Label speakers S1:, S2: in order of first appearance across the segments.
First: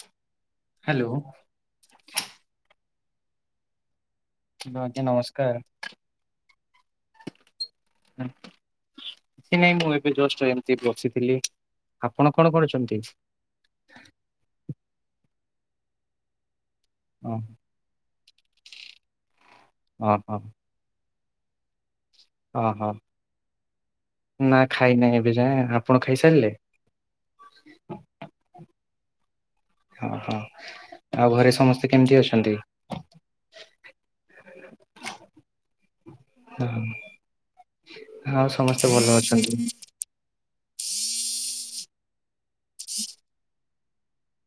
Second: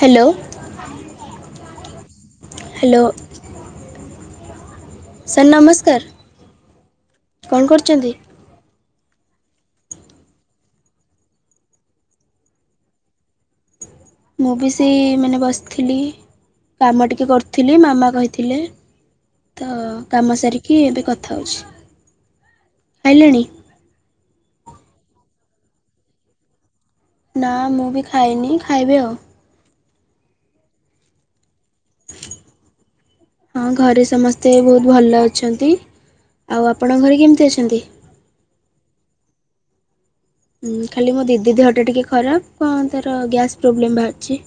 S1: Hello
S2: hello
S1: hello
S2: ଆଜ୍ଞା
S1: sir
S2: ନମସ୍କାର।
S1: ନମସ୍କାର କଣ କରୁଛନ୍ତି?
S2: କିଛି ନାଇଁ ମୁଁ ଏବେ ଜଷ୍ଟ ଏମିତି ବସିଥିଲି, ଆପଣ କଣ କରୁଛନ୍ତି?
S1: ମୁଁ ବି ସେଇ ମାନେ ବସିଥିଲି କାମ ଟିକେ
S2: ଓ
S1: କରୁଥିଲି ମାମା କହିଥିଲେ। ତ କାମ
S2: ଓହୋ
S1: ସାରିକି ଏବେ କଥା ହଉଛି।
S2: ଓହୋ ନା ଖାଇନା ହିଁ ଏବେ ଯାଏ ଆପଣ ଖାଇସାରିଲେ?
S1: ନା ମୁଁ ବି ଖାଇନି ଖାଇବି ଆଉ।
S2: ଓହୋ ଆଉ ଘରେ ସମସ୍ତେ କେମିତି ଅଛନ୍ତି?
S1: ହଁ ଘରେ ସମସ୍ତେ ବହୁତ ଭଲ ଅଛନ୍ତି। ଆଉ ଆପଣ ଘରେ କେମିତି ଅଛନ୍ତି?
S2: ହଁ ସମସ୍ତେ ଭଲ ଅଛନ୍ତି।
S1: ହୁଁ ଖାଲି ମୋ ଦିଦି ଦେହ ଟା ଟିକେ ଖରାପ କଣ ତାର ଗ୍ୟାସ ପ୍ରୋବଲେମ୍ ବାହାରିଛି।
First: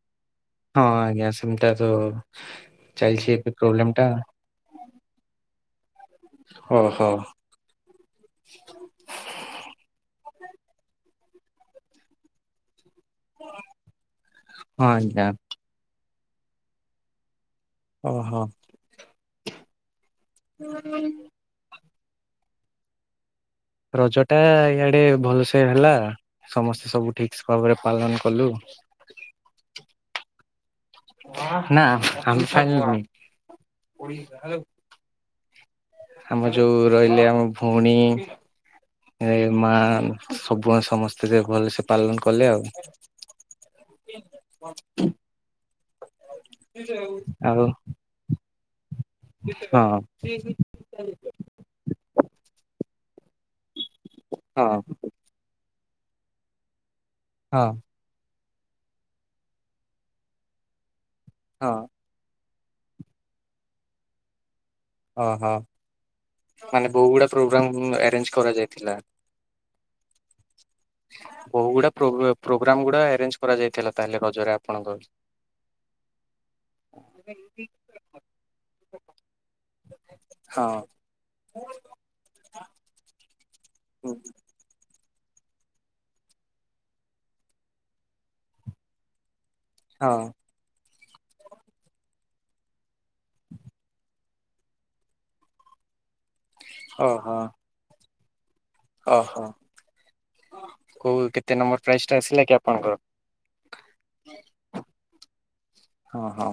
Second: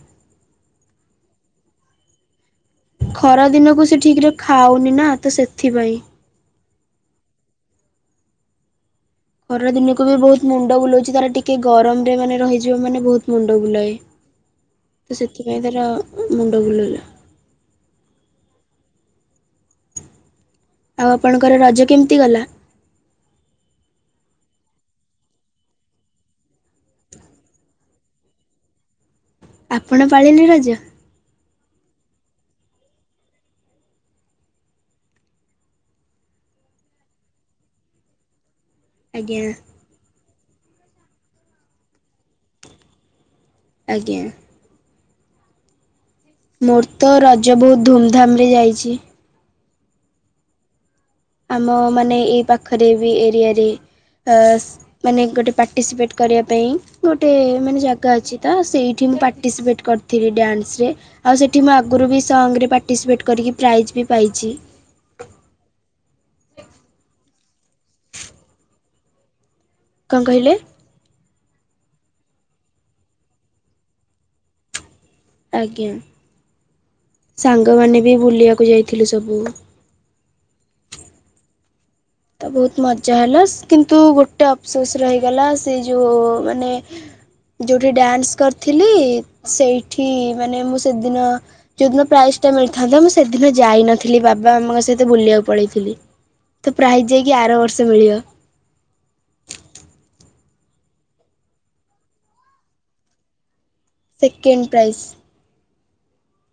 S2: ହଁ ଆଜ୍ଞା ସେମିତି ତାର
S1: ଖରା ଦିନକୁ ସେ ଠିକ୍ ରେ ଖାଉନି ନା ତ ସେଥିପାଇଁ
S2: ହଁ ହଁ।
S1: ଖରା ଦିନକୁ ବି ବହୁତ୍ ମୁଣ୍ଡ ବୁଲଉଛି ତାର ଟିକେ ଗରମ ରେ ମାନେ ରହିଯିବ ମାନେ ବହୁତ୍ ମୁଣ୍ଡ ବୁଲାଏ ତ
S2: ଆଜ୍ଞା।
S1: ସେଥିପାଇଁ ତାର ମୁଣ୍ଡ ବୁଲାଇଲା।
S2: ଅ ହ।
S1: ଆଉ ଆପଣଙ୍କର ରଜ କେମିତି ଗଲା?
S2: ରଜ ଟା ଇଆଡେ ଭଲସେ ହେଲା। ସମସ୍ତେ ସବୁ ଠିକ ଭାବରେ ପାଳନ କଲୁ।
S1: ଆପଣ ପାଳିଲେ ରଜ?
S2: ନା [unintelligible] ଆମ ଯୋଉ ରହିଲେ ଆମ ଭଉଣୀ
S1: ଆଜ୍ଞା
S2: ମା ସବୁବେଳେ ସମସ୍ତେ ଭଲ ସେ ପାଲନ କଲେ
S1: ଆଜ୍ଞା।
S2: ଆଉ।
S1: ମୋର୍ ତ ରଜ
S2: ଆଉ
S1: ବହୁତ ଧୁମଧାମ ରେ ଯାଇଛି।
S2: ହଁ।
S1: ଆମ ମାନେ ଏଇ ପାଖରେ ବି ଏରିଆରେ [unintelligible]
S2: ହଁ
S1: ମାନେ ଗୋଟେ ପାର୍ଟିସିପେଟ କରିବା ପାଇଁ ଗୋଟେ
S2: ହଁ
S1: ମାନେ ଜା ଅଛି ତ ସେଇଠି ମୁଁ ପାର୍ଟିସିପେଟ କରିଥିଲି ଡାନ୍ସରେ ଆଉ ସେଠି ମୁଁ ଆଗରୁ ବି ସଙ୍ଗରେ ପାର୍ଟିସିପେଟ୍ କରିକି ପ୍ରାଇଜ୍ ବି ପାଇଛି।
S2: ଓହୋ ମାନେ ବହୁ ଗୁଡ଼ା ପ୍ରୋଗ୍ରାମ୍ ଆରେଞ୍ଜ କରାଯାଇଥିଲା।
S1: କଣ କହିଲେ?
S2: ବହୁ ଗୁଡା ପ୍ରୋଗ୍ରାମ ଗୁଡା ଆରେଞ୍ଜ କରାଯାଇଥିଲା ତାହଲେ ରଜରେ ଆପଣଙ୍କ?
S1: ଆଜ୍ଞା ସାଙ୍ଗମାନେ ବି ବୁଲିବାକୁ ଯାଇଥିଲେ ସବୁ।
S2: ହଁ।
S1: ତ ବହୁତ ମଜା ହେଲା କିନ୍ତୁ ଗୋଟେ ଅଫସୋସ ରହିଗଲା ସେ ଯୋଉ ମାନେ ଯୋଉଠି ଡ୍ୟାନ୍ସ କରିଥିଲି ସେଇ ଠି
S2: ହଁ
S1: ମାନେ ମୁଁ ସେଦିନ ଯୋଉଦିନ ପ୍ରାଇଜ ଟା ମିଳିଥାନ୍ତା ମୁଁ ସେଦିନ ଯାଇନଥିଲି ବାବା ଆମଙ୍କ ସହିତ ବୁଲିବାକୁ ପଳେଇଥିଲି। ପ୍ରାଇଜ୍ ଯାଇକି ଆର ବର୍ଷ ମିଳିବ।
S2: ଓ ହୋ। କୋଉ କେତେ ନମ୍ବର ପ୍ରାଇଜ୍ ଟା ଆସିଲା କି ଆପଣଙ୍କର?
S1: Second prize.
S2: ହଁ ହଁ।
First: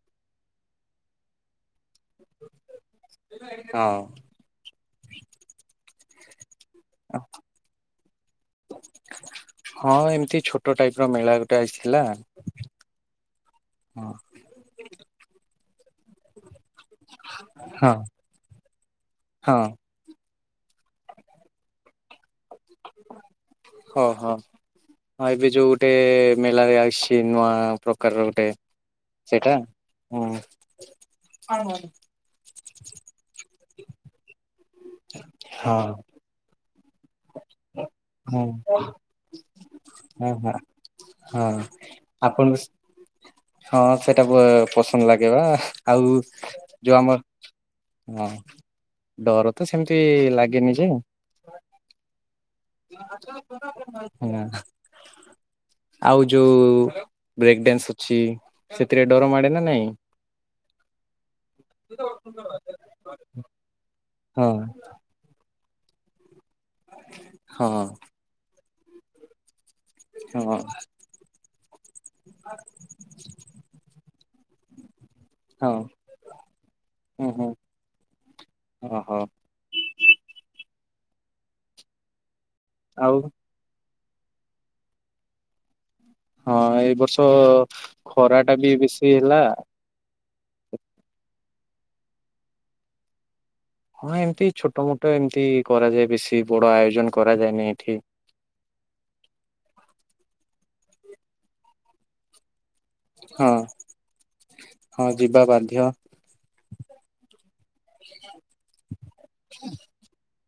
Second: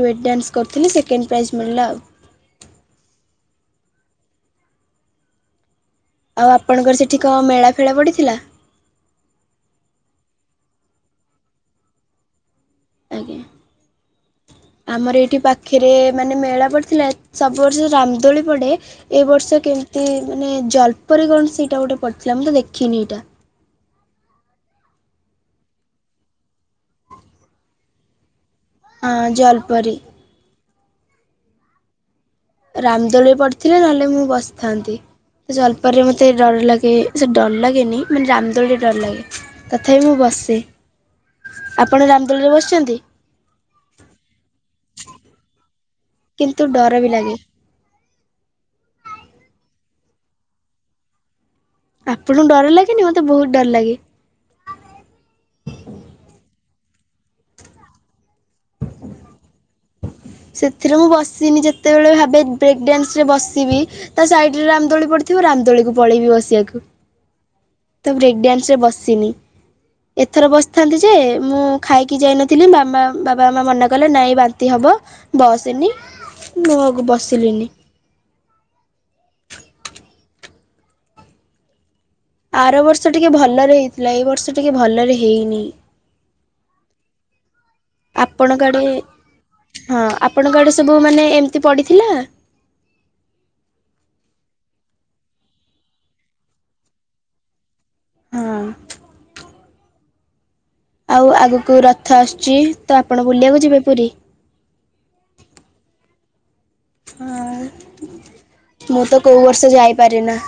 S1: ଡୁଏଟ୍ ଡ୍ୟାନ୍ସ କରିଥିଲି ସେକେଣ୍ଡ ପ୍ରାଇଜ୍ ମିଳିଲା ଆଉ।
S2: ହଁ। ହ
S1: ଆଉ ଆପଣଙ୍କର ସେଠି କ ମେଳା ଫେଳା ପଡ଼ିଥିଲା?
S2: ହଁ ଏମିତି ଛୋଟ ଟାଇପ ର ମେଳା ଗୋଟେ ଆସିଥିଲା।
S1: ଆଜ୍ଞା।
S2: ହଁ।
S1: ଆମର ଏଇଠି ପାଖରେ ମାନେ ମେଳା ପଡିଥିଲା ସବୁ ବର୍ଷ
S2: ହଁ
S1: ରାମଦୋଳି ପଡେ ଏ
S2: ହଁ
S1: ବର୍ଷ କେମିତି ମାନେ ଜଳ୍ପରୀ କଣ ସେଇଟା ଗୋଟେ ପଡ଼ିଥିଲା ମୁଁ ତ ଦେଖିନି ଏଇଟା।
S2: ହଁ ହଁ। ହଁ ଏବେ ଯୋଉ ଗୋଟେ ମେଲାରେ ଆସିଛି ନୂଆ ପ୍ରକାରର ଗୋଟେ
S1: ହଁ
S2: ସେଇଟା
S1: ଜଲପରି।
S2: ହୁଁ।
S1: ରାମଦୋଳିରେ ପଡ଼ିଥିଲେ ନହେଲେ ମୁଁ ବସିଥାନ୍ତି ତ
S2: ହଁ
S1: ଜଳ୍ପରେ ମୋତେ ଡର ଲାଗେ। ସେ ଡର ଲାଗେନି, ମାନେ
S2: ହଁ
S1: ରାମଦୋଳିେ ଡର ଲାଗେ, ତଥାପି ମୁଁ
S2: ହଁ
S1: ବସେ।
S2: ହଁ
S1: ଆପଣ ରାମଦୋଳିରେ
S2: ଆପଣଙ୍କୁ
S1: ବସିଛନ୍ତି?
S2: ହଁ, ସେଇଟାକୁ ପସନ୍ଦ ଲାଗେବା। ଆଉ
S1: କିନ୍ତୁ ଡର
S2: ଯୋଉ
S1: ବି ଲାଗେ
S2: ଆମର ହଁ, ଡର ତ ସେମିତି ଲାଗେନି ଯେ।
S1: ଆପଣଙ୍କୁ ଡର ଲାଗେନି, ମୋତେ ବହୁତ ଡର ଲାଗେ।
S2: ହଁ, ଆଉ ଯୋଉ ବ୍ରେକ ଡଡାନ୍ସ ଅଛି ସେଥିରେ ଡର ମାଡେ ନା ନାହିଁ?
S1: ସେଥିରେ ମୁଁ ବସିନି। ଯେତେବେଳେ ଭାବେ ବ୍ରେକ୍ ଡ୍ୟାନ୍ସ ରେ ବସିବି, ତା
S2: ହଁ
S1: ସାଇଡ଼ରେ ରାମଦୋଳି ପଡ଼ି ଥିବ ରାମଦୋଳିକୁ ପଳେଇବି ବସିବାକୁ।
S2: ହଁ।
S1: ତ ବ୍ରେକ୍ଡ୍ୟାନ୍ସ ରେ ବସିନି। ଏଥର
S2: ହଁ
S1: ବସିଥାନ୍ତି, ଯେ ମୁଁ ଖାଇକି ଯାଇନଥିଲି। ବାବା ମାମା ମନା କଲେ, ନାଇଁ ବାନ୍ତି ହବ।
S2: ହଁ
S1: ବସନି ମୁ
S2: ହୁଁ ହୁଁ
S1: ବସିଲିନି।
S2: [inaudible] ଓହୋ।
S1: ଆର ବର୍ଷ
S2: ଆଉ
S1: ଟିକେ ଭଲରେ ହେଇଥିଲା, ଏଇ ବର୍ଷ ଟିକେ ଭଲରେ ହେଇନି।
S2: ହଁ, ଏଇ ବର୍ଷ ଖରା ଟା
S1: ଆପଣଙ୍କ
S2: ବି
S1: ଆଡେ
S2: ବେଶି ହେଲା।
S1: ହଁ, ଆପଣଙ୍କ ଆଡେ ସବୁ ମାନେ ଏମିତି ପଡିଥିଲା।
S2: ହଁ, ଏମତି ଛୋଟ ମୋଟ ଏମିତି କରାଯାଏ। ବେଶି ବଡ ଆୟୋଜନ କରାଯାଏନି ଏଠି।
S1: ହଁ। ଆଉ ଆଗକୁ ରଥ ଆସୁଛି ତ, ଆପଣ
S2: ହଁ
S1: ବୁଲିବାକୁ ଯିବେ ପୁରୀ?
S2: ହଁ, ଯିବା ବାଧ୍ୟ।
S1: ହଁ, ମୁଁ ତ କୋଉ ବର୍ଷ ଯାଇପାରେ ନା।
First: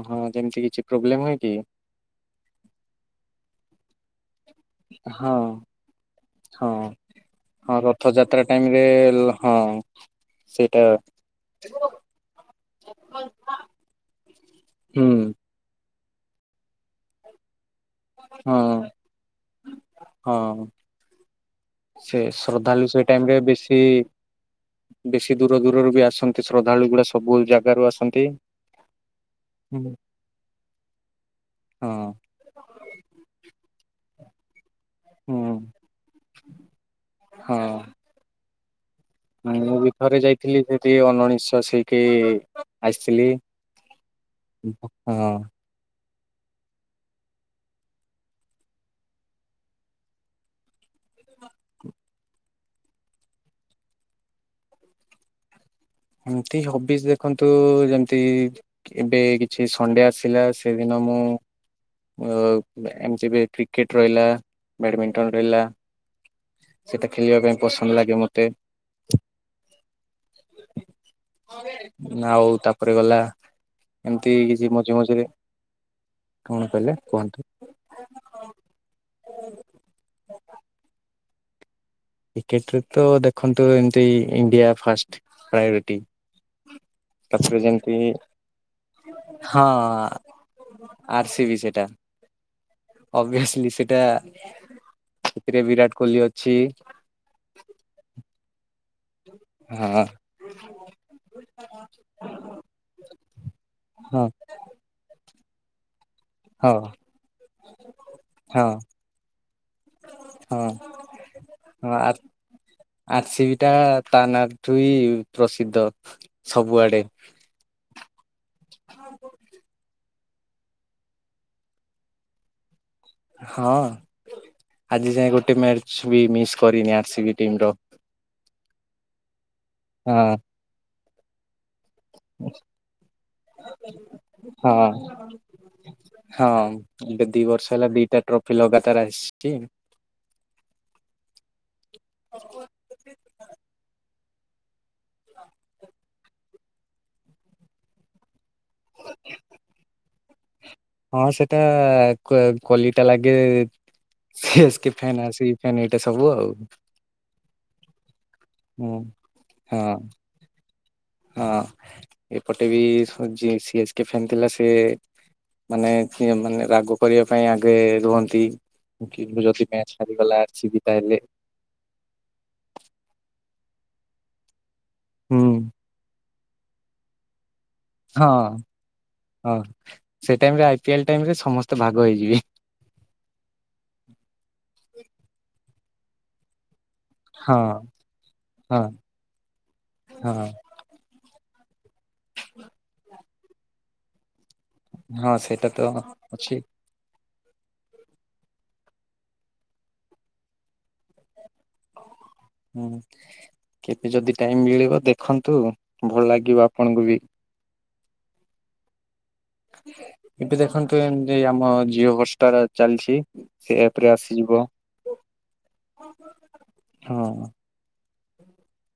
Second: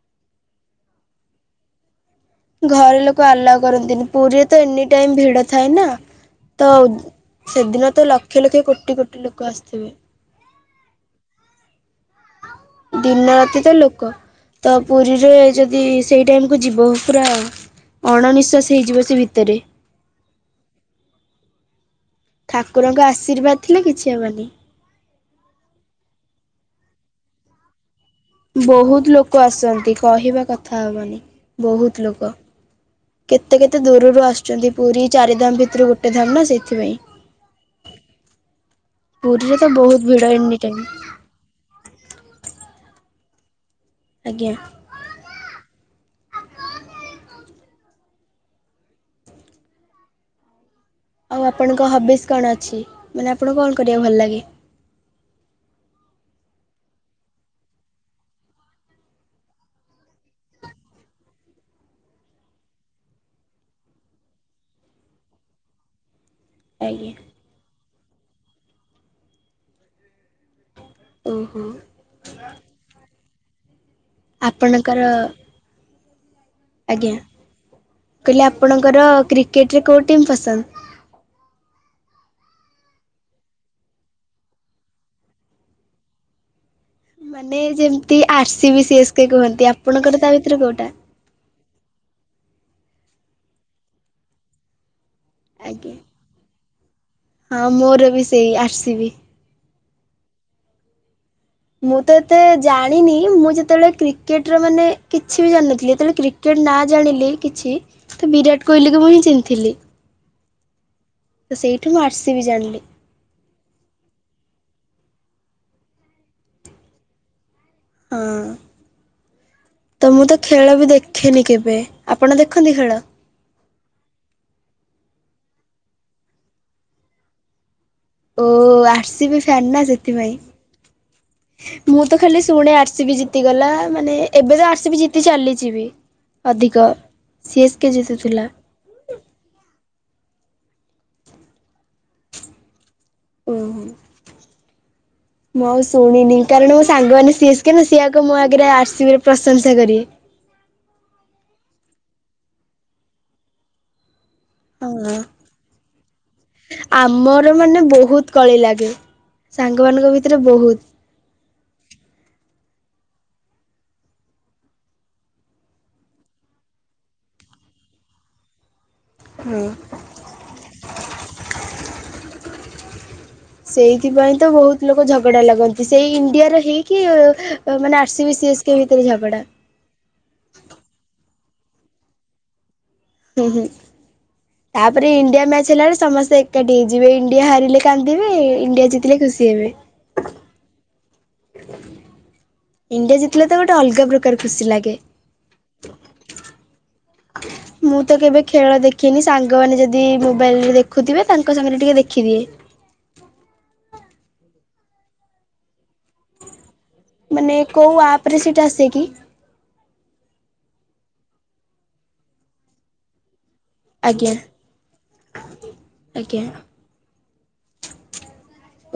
S2: ଓହୋ, ଯେମିତି କିଛି ପ୍ରୋବ୍ଲେମ ହୁଏ କି?
S1: ଘରେ ଲୋକ ଆଲାଉ କରନ୍ତିନି। ପୁରୀରେ ତ ଏନି ଟାଇମ୍
S2: ହଁ
S1: ଭିଡ ଥାଏ ନା!
S2: ହଁ
S1: ତ
S2: ହଁ
S1: ସେଦିନ ତ
S2: ରଥଯାତ୍ରା
S1: ଲକ୍ଷ
S2: ଟାଇମ
S1: ଲକ୍ଷେ,
S2: ରେ
S1: କୋଟି କୋଟି ଲୋକ
S2: ହଁ
S1: ଆସିଥିବେ।
S2: ସେଇଟା
S1: ଦିନ ରାତି ତ ଲୋକ ତ
S2: ହୁଁ
S1: ପୁରୀରେ, ଯଦି ସେଇ ଟାଇମ୍ କୁ ଯିବୁ ପୁରା
S2: ହଁ
S1: ଅଣନିଶ୍ୱାସ ହେଇଯିବ, ସେ ଭିତରେ।
S2: ହଁ। ସେ ଶ୍ରଦ୍ଧାଳୁ ସେ
S1: ଠାକୁରଙ୍କ
S2: ଟାଇମ୍ ରେ
S1: ଆଶୀର୍ବାଦ
S2: ବେଶି
S1: ଥିଲେ କିଛି ହେବନି
S2: ବେଶି ଦୂର ଦୂରରୁ ବି ଆସନ୍ତି ଶ୍ରଦ୍ଧାଳୁ ଗୁଳା। ସବୁ ଜାଗାରୁ ଆସନ୍ତି।
S1: ବହୁତ ଲୋକ ଆସନ୍ତି,
S2: ହୁଁ
S1: କହିବା କଥା ହବନି, ବହୁତ
S2: ହଁ
S1: ଲୋକ। କେତେ କେତେ ଦୂରରୁ ଆସୁଛନ୍ତି। ପୁରୀ ଚାରି
S2: ହୁଁ
S1: ଧାମ ଭିତରୁ ଗୋଟେ ଧାମ, ନା ସେଇଥିପାଇଁ।
S2: ହଁ,
S1: ପୁରୀରେ ତ
S2: ମୁଁ ବି
S1: ବହୁତ
S2: ଥରେ
S1: ଭିଡ଼ ଏନି
S2: ଯାଇଥିଲି।
S1: ଟାଇମ୍
S2: ସେଠି ଅଣନିଃଶ୍ବାସୀ ହେଇକି ଆସିଥିଲି।
S1: ଆଜ୍ଞା।
S2: [inaudible] ହଁ।
S1: ଆଉ ଆପଣଙ୍କ ହବିଜ କଣ ଅଛି? ମାନେ, ଆପଣଙ୍କୁ କଣ କରିବାକୁ ଭଲ ଲାଗେ?
S2: ଏମିତି ହବିଜ ଦେଖନ୍ତୁ? ଯେମିତି ଏବେ କିଛି ସଣ୍ଡେ ଆସିଲା, ସେଦିନ ମୁଁ ଏମିତି ବି କ୍ରିକେଟ ରହିଲା, ବ୍ୟାଡ଼ମିଣ୍ଟନ ରହିଲା, ସେଇଟା
S1: ଆଜ୍ଞା
S2: ଖେଳିବା ପାଇଁ ପସନ୍ଦ ଲାଗେ ମତେ।
S1: ଓହୋ
S2: [inaudible] ଆଉ ତାପରେ ଗଲା। ଏମିତି କିଛି
S1: ଆପଣଙ୍କର
S2: ମଝି ମଝିରେ କଣ କହିଲେ
S1: ଆଜ୍ଞା,
S2: କୁହନ୍ତୁ
S1: ପିଲା ଆପଣଙ୍କର କ୍ରିକେଟରେ କୋଉ ଟିମ୍ ପସନ୍ଦ?
S2: କ୍ରିକେଟରେ ତ ଦେଖନ୍ତୁ, ଏମିତି ଇଣ୍ଡିଆ ଫାଷ୍ଟ ପ୍ରାୟୋରିଟି।
S1: ମାନେ ଯେମିତି ଆର୍ସି ବି ସିଏସ୍ କେ କୁହନ୍ତି ଆପଣଙ୍କର ତା ଭିତୁରୁ କୋଉଟା?
S2: ଆର୍ସି ବି ସେଟା ଓଭିଅସ୍ ଲି ସେଟା ସେଥିରେ
S1: ଆଜ୍ଞା
S2: ବିରାଟ କୋହଲି ଅଛି
S1: ହଁ ମୋର ବି ସେଇ ଆର୍ସି ବି।
S2: ହଁ।
S1: ମୁଁ ତ ଏତେ ଜାଣିନି ମୁଁ ଯେତେବେଳେ
S2: ହଁ
S1: କ୍ରିକେଟ୍ ର ମାନେ କିଛି ବି ଜାଣିନଥିଲି ଯେତେବେଳେ କ୍ରିକେଟ୍
S2: ହଁ
S1: ନା ଜାଣିଲି କିଛି ତ ବିରାଟ୍
S2: ହଁ
S1: କୋହଲିକୁ ମୁଁ ହିଁ ଚିହ୍ନିଥିଲି।
S2: ହଁ।
S1: ତ ସେଇଠୁ ମୁଁ ଆର୍ସି ବି ଜାଣିଲି।
S2: ଆର୍ସି ବି ଟା ତାନା ଠୁ ହି ପ୍ରସିଦ୍ଧ ସବୁଆଡେ।
S1: ହଁ।
S2: [inaudible] ହଁ
S1: ତ ମୁଁ ତ ଖେଳ ବି ଦେଖେନି କେବେ ଆପଣ ଦେଖନ୍ତି ଖେଳ?
S2: ହଁ ଆଜି ଯାଏ ଗୋଟେ ମ୍ୟାଚ୍ ବି ମିସ୍ କରିନି ଆର୍ସି ବି ଟିମ୍ ର।
S1: ଓ ଆର୍ସିି ବି ଫ୍ୟାନ୍ ନା
S2: ହଁ
S1: ସେଥିପାଇଁ। ମୁଁ ତ ଖାଲି ଶୁଣେ ଆର୍ସି ବି ଜିତିଗଲା ମାନେ ଏବେ ତ
S2: ହଁ
S1: ଆର୍ସି ବି ଜିତି ଚାଲିଛି ବି।
S2: ହଁ
S1: ଅଧିକ
S2: ଏବେ ଦି ବର୍ଷ
S1: ସିଏସ୍
S2: ହେଲା
S1: କେ
S2: ଦିଟା
S1: ଜିତୁଥିଲା
S2: ଟ୍ରଫି ଲଗାତାର ଆସି ଚି।
S1: ଓହୋ। [inaudible] ନି କାରଣ ମୋ ସାଙ୍ଗମାନେ ସିଏସ୍ କେ ନା ସିଏ ଆଗ ମୋ ଆଗେରେ ଆର୍ସି ବି ର ପ୍ରଶଂସା କରିବେ।
S2: ହଁ ସେଟା କ କଲିଟା ଲାଗେ ସିଏସ୍ କେ
S1: ହଁ
S2: ଫ୍ୟାନ୍ ଅଛି ଫ୍ୟାନ୍ ଏଇଟା ସବୁ ଆଉ।
S1: ଆମର ମାନେ ବହୁତ୍ କଳି ଲାଗେ
S2: ହୁଁ ହଁ
S1: ସାଙ୍ଗ ମାନଙ୍କ ଭିତେରେ ବହୁତ୍।
S2: ହଁ ଏପଟେ ବି ସଚି ସିଏସ୍ କେ ଫ୍ୟାନ୍ ଥିଲା ସେ ମାନେ ଏଥି ମାନେ ରାଗ କରିଆ ପାଇଁ ଆଗେ ରୁହନ୍ତି [inaudible] ଓ କେ ଯଦି
S1: ହଁ।
S2: ମ୍ୟାଚ୍ ହାରିଗଲା ଆର୍ସି ବି ତା ହେଲେ
S1: ସେଇଥିପାଇଁ ତ ବହୁତ୍ ଲୋକ ଝଗଡା
S2: ହୁଁ
S1: ଲାଗନ୍ତି ସେଇ ଇଣ୍ଡିଆର ହେଇକି ଅ ତ ମାନେ
S2: ହଁ
S1: R C B C S K ଭିତେରେ ଝଗଡା।
S2: [inaudible] ହଁ ସେ ଟାଇମ୍ ରେ ଆଇ ପିଏଲ୍ ଟାଇମ୍ ରେ ସମସ୍ତେ ଭାଗ ହେଇଯିବେ।
S1: ହୁଁ ହୁଁ ତାପରେ ଇଣ୍ଡିଆ ମ୍ୟଚ୍ ହେଲା ବେଳେ ସମସ୍ତେ ଏକାଠି ହେଇଯିବେ ଇଣ୍ଡିଆ
S2: ହଁ
S1: ହାରିଲେ କାନ୍ଦିବେ
S2: ହଁ
S1: ଇଣ୍ଡିଆ ଜିତିଲେ ଖୁସି ହେବେ।
S2: ହଁ।
S1: ଇଣ୍ଡିଆ ଜତିଲେ ତ ଗୋଟେ ଅଲଗା ପ୍ରକାର ଖୁସି ଲା
S2: ହଁ ସେଇଟା ତ ଅଛି।
S1: ମୁଁ ତ କେବେ ଖେଳ ଦେଖିନି ସାଙ୍ଗମାନେ ଯଦି ମୋବାଇଲ୍ ଦେଖୁ ଥିବେ ତାଙ୍କ ସାଙ୍ଗେରେ ଟିକେ ଦେଖିଦିଏ।
S2: ହୁଁ କେବେ ଯଦି ଟାଇମ୍ ମିଳିବ ଦେଖନ୍ତୁ ଭଲ୍ ଲାଗିବ ଆପଣଙ୍କୁ ବି।
S1: ମାନେ କୋଉ ଆପ୍ ରେ ସେଇଟା ଆସେ କି?
S2: ଏବେ ଦେଖନ୍ତୁ ଏମ୍ ତି ଆମ ଜିଓ ହୋଷ୍ଟା ଚାଲିଛି ସେ ଆପ୍ ରେ
S1: ଆଜ୍ଞା
S2: ଆସିଯିବ
S1: ଆଜ୍ଞା।
S2: ହଁ।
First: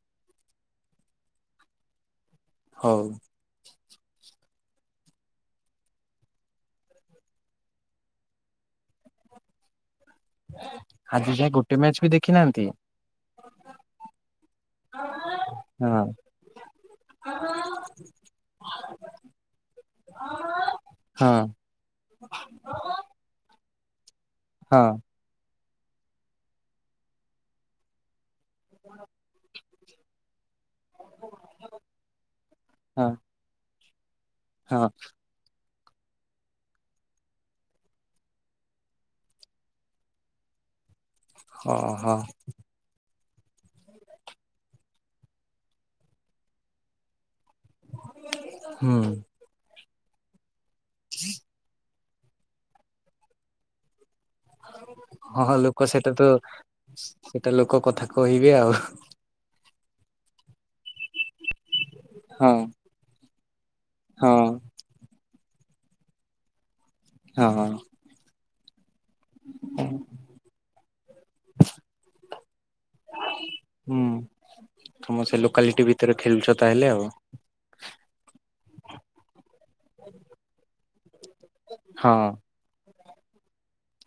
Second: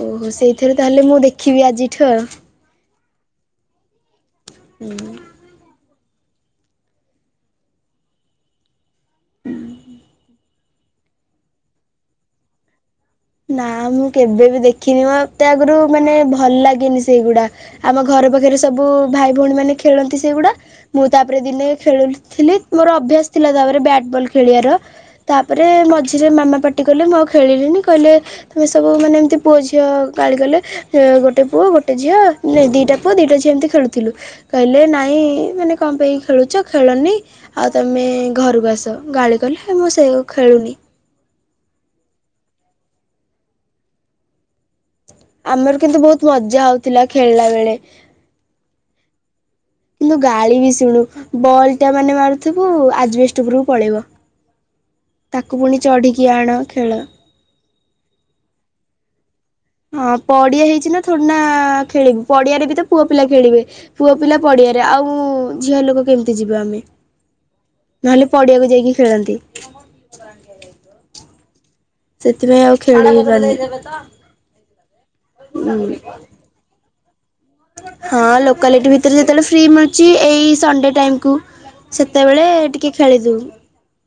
S1: ଓହୋ ସେଇଥିରେ ତାହେଲେ ମୁଁ ଦେଖିବି ଆଜିଠୁ ଆଉ।
S2: ହଉ।
S1: ହୁଁ।
S2: ଆଜି ଯାଏ ଗୋଟେ ମ୍ୟାଚ୍ ବି ଦେଖି ନାହାନ୍ତି?
S1: ନା ମୁଁ କେବେ ବି ଦେଖିନି ମତେ ଆଗୁରୁ
S2: ହଁ
S1: ମାନେ ଭଲ୍ ଲାଗେନି ସେଇଗୁଡା। ଆମ ଘର ବଜାରେ ସବୁ ଭାଇ, ଭଉଣୀ ମାନେ ଖେଳନ୍ତି ସେଇଗୁଡା ମୁଁ
S2: ହଁ
S1: ତାପରେ ଦିନେ ଖେଳୁଥିଲି ମୋର ଅଭ୍ୟାସ୍ ଥିଲା ତାପରେ ବ୍ୟାଟ୍ ବଲ୍ ଖେଳିବାର
S2: ହଁ
S1: ତାପରେ ମଝିରେ ମାମା ପାଟି କହିଲେ ମୁଁ ଆଉ ଖେଳିଲିନି କହିଲେ ତୁମେ ସବୁ ମାନେ ଏମ୍ତି ପୁଅ ଝି ଅ ଗାଳି କଲେ ଏ ଗୋଟେ ପୁଅ ଗୋଟେ ଝିଅ ଏଁ ଦୁଇଟା
S2: ହଁ
S1: ପୁଅ ଦୁଇଟା ଝିଅ ଏମିତି ଖେଳୁଥିଲୁ। କହିଲେ
S2: ହଁ
S1: ନାଇଁ ମାନେ ଙ୍କ ପାଇଁ ଖେଳୁଛ ଖେଳନି ଆଉ ତମେ ଘରକୁ ଆସ ଗାଳି କଲେ ମୁଁ ସେଉ ଖେଳୁନି।
S2: ହଁ ହଁ।
S1: ଆମର କିନ୍ତୁ ବହୁତ୍ ମଜା ହଉଥିଲା ଖେଳ୍ଲା ବେଳେ।
S2: ହୁଁ।
S1: କିନ୍ତୁ ଗାଳି ବି ଶୁଣୁ ବଲ୍ ଟା ମାନେ ମାରୁଥିବୁ ଆଜେବେଷ୍ଟେ ଉପରକୁ ପଳେଇବ। ତାକୁ
S2: ହଁ
S1: ପୁଣି
S2: ଲୋକ ସେଇଟା
S1: ଚଢିକି
S2: ତ
S1: ଆଣ ଖେଳ।
S2: ସେ ସେଟା ଲୋକ କଥା କହିବେ ଆଉ।
S1: ହଁ ପଡିଆ ହେଇଛି ନା ଥଡିନା ଖେଳିବୁ
S2: ହଁ
S1: ପଡିଆରେ ବିତ ପୁଅ ପିଲା ଖେଳିବେ ପୁଅ
S2: ହଁ
S1: ପିଲା ପଡିଆ ରେ ଆଉ ଝିଅ ଲୋକ କେମ୍ତି ଯିବେ ଆମେ।
S2: ହଁ ହ।
S1: ନହେଲେ ପଡିଆକୁ ଯାଇକି ଖେଳନ୍ତି। ସେଥିପାଇଁ ଆଉ ଖେଳିବି ପାର୍ନି।
S2: ହୁଁ ତମ ସେ ଲୋକାଲିଟି ଭିତରେ ଖେଳୁଛ ତାହେଲେ ଆଉ?
S1: ହଁ ଲୋକାଲିଟି ଭିତରେ ଯେତେବେଳେ ଫ୍ରି ମିଲ୍ ଛି ଏଇ ସଣ୍ଡେ ଟାଇମ୍ କୁ ସେତେବେଳେ ଟିକେ ଖେଳିଦେଉ।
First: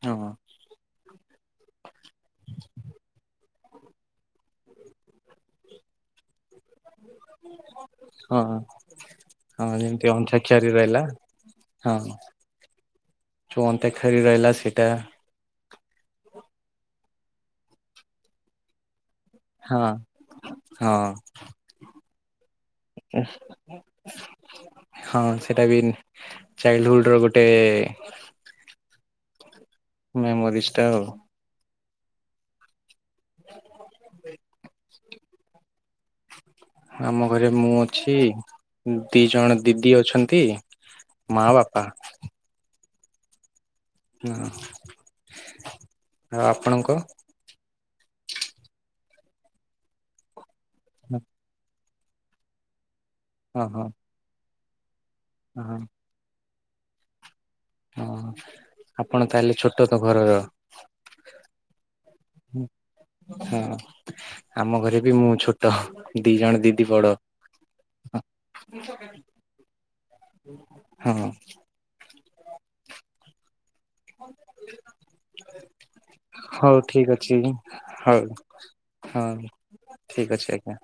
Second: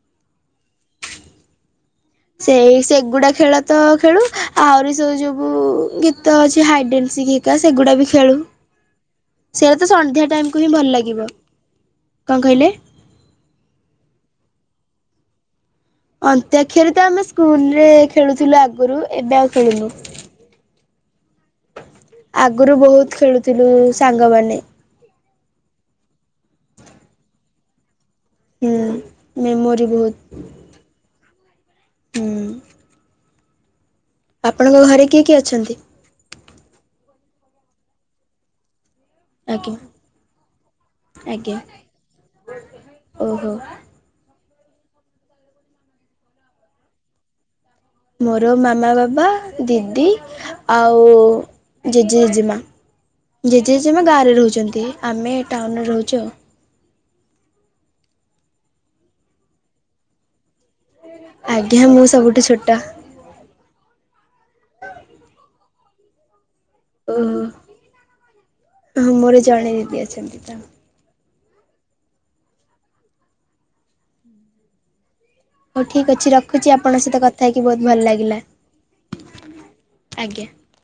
S2: ୟହଁ।
S1: ସେଇ ସେଗୁଡା ଖେଳ ତ ଖେଳୁ ଆହୁରି ସବୁ ଯୋବୁ ଗୀତ ଅଛି। ହାଇଡେନ୍ସି ହିକା ସେଗୁଡା ବି ଖେଳୁ।
S2: ହଁ ହଁ
S1: ସେଇୟା ତ
S2: ଯେମିତି
S1: ସନ୍ଧ୍ୟା ଟାଇମ୍ କୁ
S2: ଅନ୍ତାକ୍ଷରୀ
S1: ହିଁ ଭଲ୍
S2: ରହିଲା
S1: ଲାଗିବ ଙ୍କ କହିଲେ?
S2: ଛୁଅନ୍ତେ ଖେଳି ରହିଲା ସେଟା
S1: ଅନ୍ତ୍ୟକ୍ଷର ତ ଆମେ ସ୍କୁଲ୍ ରେ ଖେଳୁଥିଲୁ ଆଗୁରୁ ଏବେ ଆଉ
S2: ହଁ
S1: ଖେଳିନୁ।
S2: ହଁ।
S1: ଆଗରୁ ବହୁତ୍ ଖେଳୁଥିଲୁ ସାଙ୍ଗମାନେ।
S2: ହଁ ସେଇଟା ବି ଚାଇଲ୍ଡହୁଲଡ୍ ର ଗୋଟେ
S1: ହୁଁ ମେମୋରି ବହୁତ
S2: ମେମୋରିଷ୍ ଟା ଆଉ।
S1: ହୁଁ।
S2: [unintelligible]
S1: ଆପଣଙ୍କ ଘରେ କିଏ କିଏ ଅଛନ୍ତି?
S2: ଆମ ଘରେ ମୁଁ ଅଛି। ଦି ଜଣ
S1: ଆଜ୍ଞା
S2: ଦିଦି ଅଛନ୍ତି ମା
S1: ଆଜ୍ଞା
S2: ବାପା।
S1: ଓହୋ।
S2: ଏହଁ ଆଉ ଆପଣଙ୍କ?
S1: ମୋର ମାମା ବାବା ଦିଦି ଆଉ ଜେଜେ ଜେଜେମା ଜେଜେ
S2: ହଁ ହଁ
S1: ଜେଜେମା ଗାଁରେ ରହୁଛନ୍ତି ଆମେ
S2: ହଁ
S1: ଟାଉନ୍ ରେ ରହୁଛୁ ଆଉ।
S2: ହଁ ଆପଣ ତାହେଲେ ଛୋଟ ତ ଘରର।
S1: ଆଜ୍ଞା ମୁଁ ସବୁଠୁ ଛୋଟ।
S2: ହଁ ଆମ ଘରେ ବି ମୁଁ ଛୋଟ। ଦି ଜଣ ଦିଦି ବଡ
S1: ଓହୋ
S2: ଆ
S1: ଜାଣେ ଦିଦି ଆ
S2: ହଁ।
S1: ହଉ ଠିକ୍ ଅଛି
S2: [unintelligible]
S1: ରଖୁଛି
S2: ହଉ
S1: ଆପଣଙ୍କ
S2: ଠିକ୍
S1: ସହିତ
S2: ଅଛି
S1: କଥା ହେଇକି ବହୁତ ଭଲ
S2: ହଉ
S1: ଲାଗିଲା
S2: ହଁ। ଠିକ ଅଛି ଆଜ୍ଞା।